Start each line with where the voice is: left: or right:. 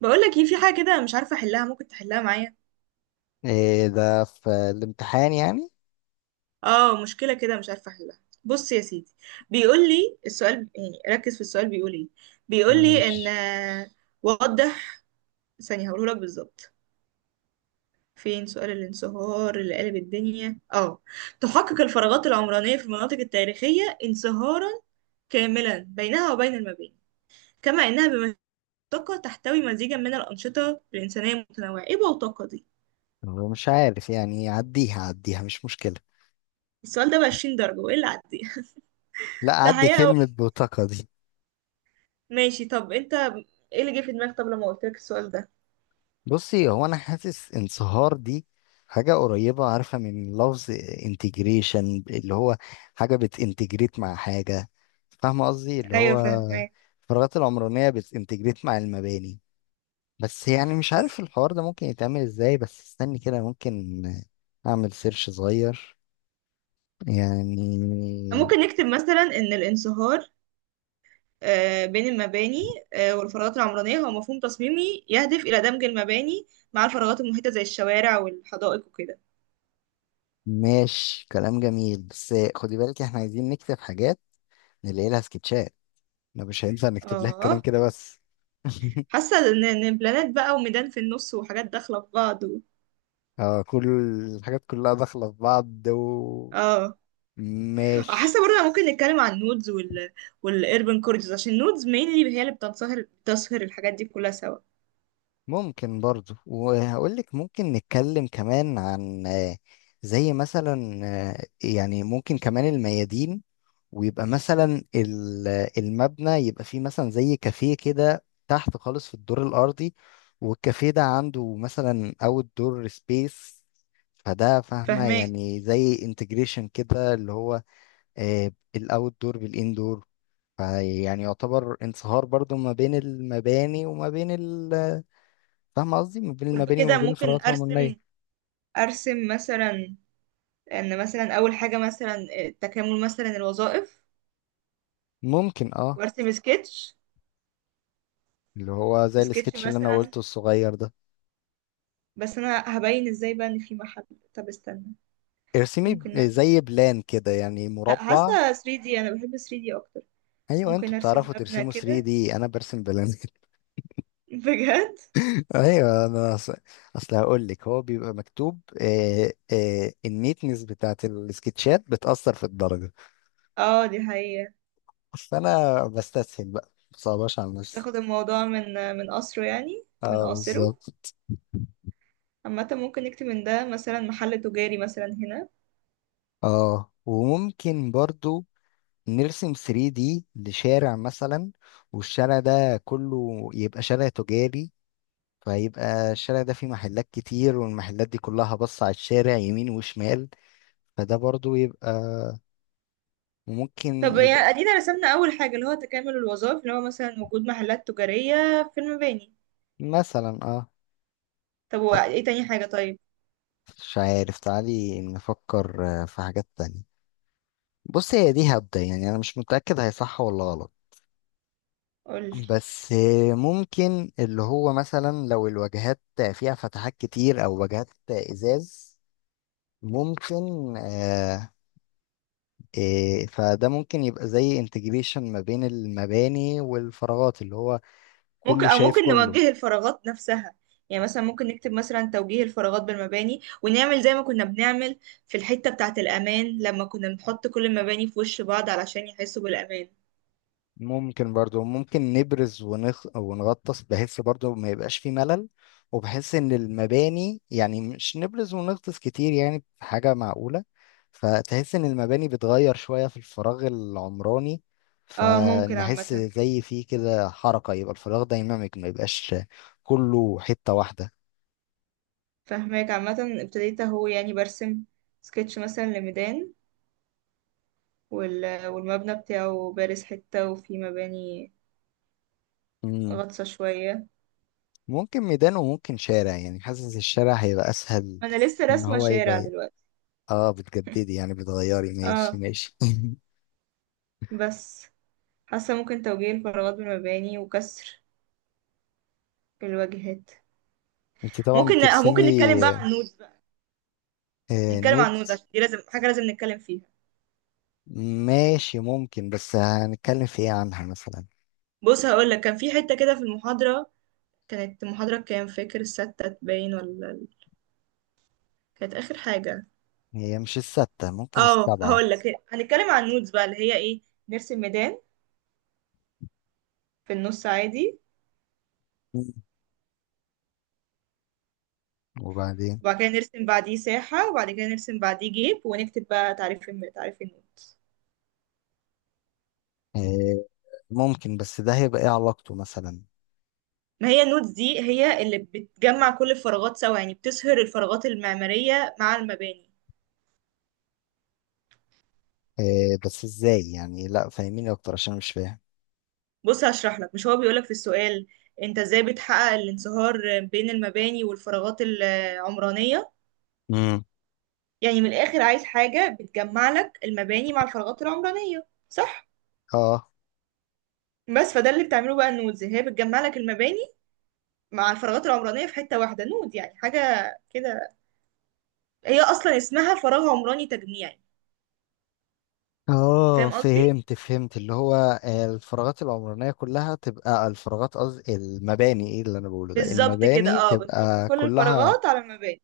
right: بقول لك ايه، في حاجه كده مش عارفه احلها. ممكن تحلها معايا؟
left: إيه ده، في الامتحان يعني؟
right: اه، مشكله كده مش عارفه احلها. بص يا سيدي، بيقول لي السؤال، يعني ركز في السؤال بيقول ايه. بيقول لي ان
left: ماشي.
right: وضح. ثانيه هقوله لك بالظبط. فين سؤال الانصهار اللي قلب الدنيا؟ اه تحقق الفراغات العمرانيه في المناطق التاريخيه انصهارا كاملا بينها وبين المباني، كما انها بمنطقه تحتوي مزيجا من الانشطه الانسانيه المتنوعه. ايه بوتقه دي؟
left: هو مش عارف يعني. عديها عديها، مش مشكلة.
right: السؤال ده ب 20 درجه وايه اللي عديها
left: لا،
right: ده
left: عدي
right: حقيقه.
left: كلمة بطاقة دي.
right: ماشي، طب انت ايه اللي جه في دماغك طب لما قلت لك السؤال ده؟
left: بصي، هو أنا حاسس انصهار دي حاجة قريبة، عارفة، من لفظ انتجريشن، اللي هو حاجة بتنتجريت مع حاجة. فاهمة قصدي؟ اللي هو
right: ايوه فاهمك.
left: الفراغات العمرانية بتنتجريت مع المباني. بس يعني مش عارف الحوار ده ممكن يتعمل ازاي. بس استني كده، ممكن أعمل سيرش صغير
right: طب
left: يعني.
right: ممكن نكتب مثلا ان الانصهار بين المباني والفراغات العمرانية هو مفهوم تصميمي يهدف إلى دمج المباني مع الفراغات المحيطة زي الشوارع والحدائق وكده.
left: ماشي، كلام جميل، بس خدي بالك احنا عايزين نكتب حاجات نلاقي لها سكتشات. احنا مش هينفع نكتب لها الكلام
right: اه.
left: كده بس.
right: حاسة إن بلانات بقى وميدان في النص وحاجات داخلة في بعض
left: اه، كل الحاجات كلها داخلة في بعض. و
right: اه.
left: ماشي.
right: حاسة برضه ممكن نتكلم عن النودز والاربن كوريدورز عشان النودز mainly هي اللي بتسهر الحاجات دي كلها سوا.
left: ممكن برضو، وهقول لك ممكن نتكلم كمان عن زي مثلا يعني ممكن كمان الميادين. ويبقى مثلا المبنى يبقى فيه مثلا زي كافيه كده تحت خالص في الدور الأرضي، والكافيه ده عنده مثلا أوت دور سبيس. فده، فاهمة؟
right: فاهمك.
left: يعني زي انتجريشن كده، اللي هو الأوت دور بالإندور، فيعني يعتبر انصهار برضو ما بين المباني وما بين فاهمة قصدي؟ ما بين المباني وما
right: كده
left: بين
right: ممكن
left: الفراغات
right: ارسم،
left: العمرانية.
right: ارسم مثلا ان مثلا اول حاجه مثلا تكامل مثلا الوظائف
left: ممكن، اه.
right: وارسم سكتش.
left: اللي هو زي
right: سكتش
left: السكتش اللي أنا
right: مثلا،
left: قلته الصغير ده.
right: بس انا هبين ازاي بقى ان في محل. طب استنى،
left: ارسمي
right: ممكن نعمل إيه؟
left: زي بلان كده، يعني
right: لا،
left: مربع.
right: حاسه 3D. انا بحب 3D اكتر.
left: ايوه، انتوا
right: ممكن ارسم
left: بتعرفوا
right: مبنى
left: ترسموا
right: كده.
left: 3D، انا برسم بلانك.
right: بجد.
left: ايوه، انا اصل هقول لك. هو بيبقى مكتوب، النيتنس بتاعت السكتشات بتأثر في الدرجة،
right: اه، دي حقيقة.
left: فانا بستسهل بقى، مصعباش على نفسي.
right: تاخد الموضوع من قصره يعني من
left: اه،
right: قاصره.
left: بالظبط.
right: عامة ممكن نكتب من ده مثلا محل تجاري مثلا هنا.
left: اه، وممكن برضو نرسم 3D لشارع مثلا، والشارع ده كله يبقى شارع تجاري، فيبقى الشارع ده فيه محلات كتير، والمحلات دي كلها بص على الشارع يمين وشمال. فده برضو يبقى، وممكن
right: طب يعني
left: يبقى
right: ادينا رسمنا اول حاجة اللي هو تكامل الوظائف اللي هو مثلا وجود محلات تجارية في المباني.
left: مثلا، اه.
right: طب
left: لا،
right: وايه تاني حاجة طيب؟
left: مش عارف، تعالي نفكر في حاجات تانية. بص، هي دي، هبدأ يعني، انا مش متأكد هي صح ولا غلط.
right: قولي.
left: بس ممكن اللي هو مثلا لو الواجهات فيها فتحات كتير او واجهات ازاز، ممكن، فده ممكن يبقى زي انتجريشن ما بين المباني والفراغات، اللي هو
right: ممكن،
left: كله
right: او
left: شايف
right: ممكن
left: كله.
right: نوجه الفراغات نفسها. يعني مثلا ممكن نكتب مثلا توجيه الفراغات بالمباني ونعمل زي ما كنا بنعمل في الحتة بتاعة الأمان لما كنا بنحط كل المباني في وش بعض علشان يحسوا بالأمان.
left: ممكن برضو، ممكن نبرز ونغطس، بحيث برضو ما يبقاش في ملل، وبحيث ان المباني يعني مش نبرز ونغطس كتير يعني، بحاجة معقولة. فتحس ان المباني بتغير شوية في الفراغ العمراني،
right: اه ممكن
left: فنحس
right: عامة.
left: زي فيه كده حركة، يبقى الفراغ دايناميك، ما يبقاش كله حتة واحدة.
right: فهماك. عامة ابتديت اهو يعني برسم سكتش مثلا لميدان والمبنى بتاعه بارز حتة وفي مباني
left: مم.
right: غطسة شوية.
left: ممكن ميدان، وممكن شارع، يعني حاسس الشارع هيبقى اسهل.
right: ما انا لسه
left: ان
right: راسمة
left: هو
right: شارع
left: يبقى،
right: دلوقتي.
left: اه، بتجددي يعني، بتغيري. ماشي
right: اه.
left: ماشي.
right: بس حاسة ممكن توجيه الفراغات بالمباني وكسر الواجهات.
left: انت طبعا
right: ممكن.
left: بترسمي.
right: ممكن نتكلم بقى عن النودز بقى. نتكلم
left: نود.
right: عن النودز عشان دي لازم حاجة لازم نتكلم فيها.
left: ماشي، ممكن، بس هنتكلم في ايه عنها مثلا؟
right: بص هقول لك، كان في حتة كده في المحاضرة. كانت محاضرة كام، فاكر الستة باين ولا كانت آخر حاجة.
left: هي مش الستة، ممكن
right: اه
left: السبعة.
right: هقول لك، هنتكلم عن النودز بقى اللي هي ايه. نرسم ميدان في النص عادي،
left: مم. وبعدين؟
right: وبعد كده نرسم بعديه ساحة، وبعد كده نرسم بعديه جيب، ونكتب بقى تعريف تعريف النودز.
left: آه. ممكن، بس ده هيبقى ايه علاقته مثلا؟
right: ما هي النودز دي هي اللي بتجمع كل الفراغات سوا، يعني بتسهر الفراغات المعمارية مع المباني.
left: بس ازاي يعني؟ لا، فاهميني اكتر عشان مش فاهم.
right: بص هشرح لك، مش هو بيقولك في السؤال انت ازاي بتحقق الانصهار بين المباني والفراغات العمرانية؟
left: امم.
right: يعني من الآخر عايز حاجة بتجمع لك المباني مع الفراغات العمرانية، صح؟
left: اه
right: بس فده اللي بتعمله بقى النودز، هي بتجمع لك المباني مع الفراغات العمرانية في حتة واحدة، نود يعني حاجة كده. هي أصلا اسمها فراغ عمراني تجميعي.
left: اه،
right: فاهم قصدي؟
left: فهمت فهمت، اللي هو الفراغات العمرانية كلها تبقى الفراغات، قصدي المباني، ايه اللي انا بقوله ده؟
right: بالظبط كده.
left: المباني
right: اه، بنحط
left: تبقى
right: كل
left: كلها.
right: الفراغات على المباني.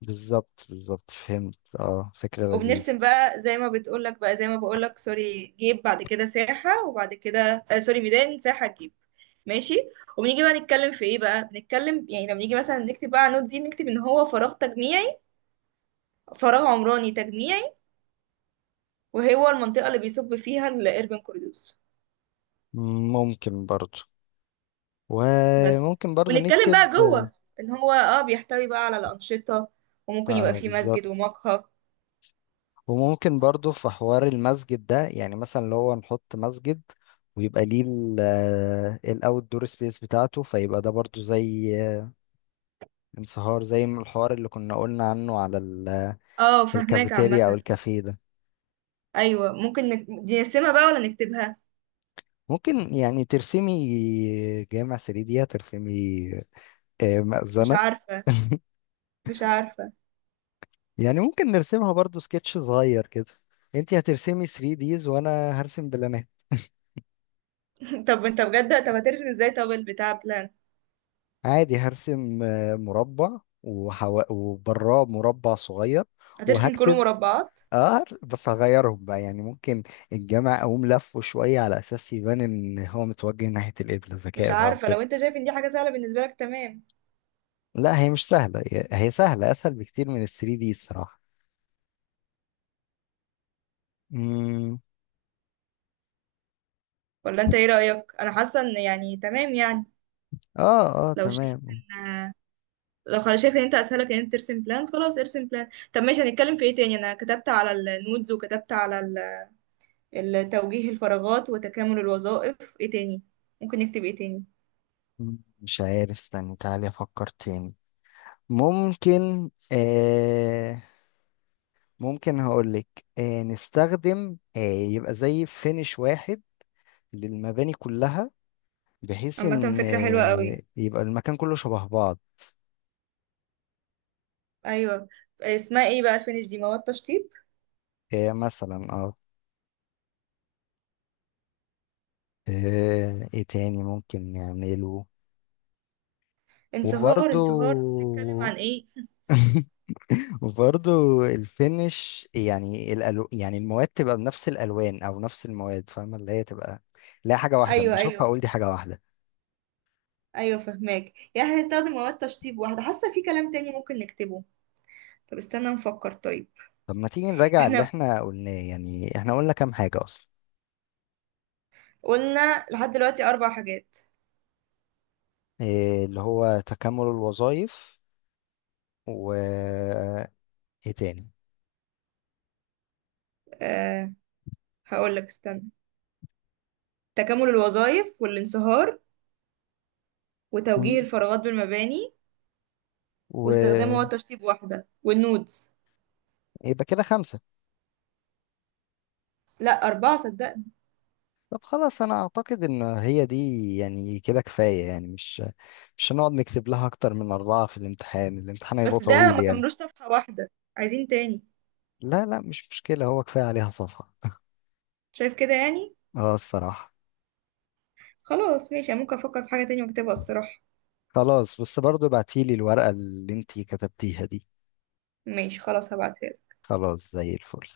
left: بالظبط بالظبط، فهمت، اه، فكرة لذيذة.
right: وبنرسم بقى زي ما بتقولك، بقى زي ما بقولك، سوري جيب بعد كده ساحة، وبعد كده سوري ميدان ساحة جيب. ماشي. وبنيجي بقى نتكلم في ايه بقى، بنتكلم يعني لما نيجي مثلا نكتب بقى على النوت دي، نكتب ان هو فراغ تجميعي، فراغ عمراني تجميعي، وهو المنطقة اللي بيصب فيها الاربن كوريوس.
left: ممكن برضو،
right: بس،
left: وممكن برضو
right: ونتكلم
left: نكتب.
right: بقى جوه ان هو بيحتوي بقى على الأنشطة، وممكن يبقى
left: اه
right: فيه
left: بالظبط.
right: مسجد ومقهى.
left: وممكن برضو في حوار المسجد ده يعني، مثلا لو هو نحط مسجد، ويبقى ليه الاوت دور سبيس بتاعته، فيبقى ده برضو زي انصهار، زي ما الحوار اللي كنا قلنا عنه على
right: اه فهماك
left: الكافيتيريا او
right: عامة.
left: الكافيه ده.
right: ايوه ممكن دي نرسمها بقى ولا نكتبها.
left: ممكن، يعني ترسمي جامع 3 دي؟ هترسمي
right: مش
left: مأذنة.
right: عارفة، مش عارفة.
left: يعني ممكن نرسمها برضو سكتش صغير كده. انتي هترسمي 3 ديز وانا هرسم بلان.
right: طب انت بجد طب هترسم ازاي طب البتاع بلان؟
left: عادي، هرسم مربع وبراه مربع صغير،
right: هترسم كله
left: وهكتب.
right: مربعات؟
left: اه، بس هغيرهم بقى، يعني ممكن الجامع اقوم لفه شويه على اساس يبان ان هو متوجه ناحيه القبله،
right: مش
left: ذكاء بقى
right: عارفة، لو
left: وكده.
right: انت شايف ان دي حاجة سهلة بالنسبة لك تمام.
left: لا، هي مش سهله، هي سهله، اسهل بكتير من ال 3 دي الصراحه. امم.
right: ولا انت ايه رأيك؟ انا حاسة ان يعني تمام يعني.
left: اه اه،
right: لو شايف
left: تمام.
right: ان، لو خلاص شايف ان انت اسهلك ان انت ترسم بلان، خلاص ارسم بلان. طب ماشي هنتكلم في ايه تاني؟ انا كتبت على النودز وكتبت على التوجيه الفراغات وتكامل الوظائف. ايه تاني؟ ممكن نكتب ايه تاني؟
left: مش عارف، استني تعالي افكر تاني. ممكن، ممكن هقولك، نستخدم، يبقى زي فينش واحد للمباني كلها، بحيث
right: عامة
left: ان
right: فكرة حلوة قوي.
left: يبقى المكان كله شبه بعض.
right: ايوه، اسمها ايه بقى الفينش دي؟ مواد تشطيب،
left: مثلا، اه. ايه تاني ممكن نعمله؟
right: انصهار.
left: وبرضو.
right: انصهار نتكلم عن ايه؟
left: وبرضو الفينش، يعني يعني المواد تبقى بنفس الالوان او نفس المواد، فاهمه؟ اللي هي تبقى، لا، حاجه واحده، اما
right: ايوه
left: اشوفها اقول
right: ايوه
left: دي حاجه واحده.
right: ايوه فهماك. يعني احنا هنستخدم مواد تشطيب واحده. حاسه في كلام تاني ممكن نكتبه. طب استنى نفكر طيب.
left: طب ما تيجي نراجع اللي
right: احنا
left: احنا قلناه، يعني احنا قلنا كام حاجه اصلا؟
right: قلنا لحد دلوقتي 4 حاجات.
left: إيه، اللي هو تكامل الوظائف، و ايه تاني؟
right: أه هقول لك استنى، تكامل الوظائف والانصهار وتوجيه الفراغات بالمباني واستخدام
left: ويبقى
right: مواد تشطيب واحده والنودز.
left: كده خمسة.
right: لا 4 صدقني.
left: طب خلاص، أنا أعتقد إن هي دي، يعني كده كفاية يعني. مش مش هنقعد نكتب لها أكتر من أربعة في الامتحان، الامتحان هيبقى
right: بس ده
left: طويل
right: ما
left: يعني.
right: كملوش صفحه واحده، عايزين تاني.
left: لا لا، مش مشكلة، هو كفاية عليها صفحة.
right: شايف كده يعني.
left: اه الصراحة.
right: خلاص ماشي أنا ممكن افكر في حاجه تانية واكتبها الصراحه.
left: خلاص، بس برضو ابعتيلي الورقة اللي انتي كتبتيها دي.
right: ماشي خلاص هبعتها.
left: خلاص زي الفل.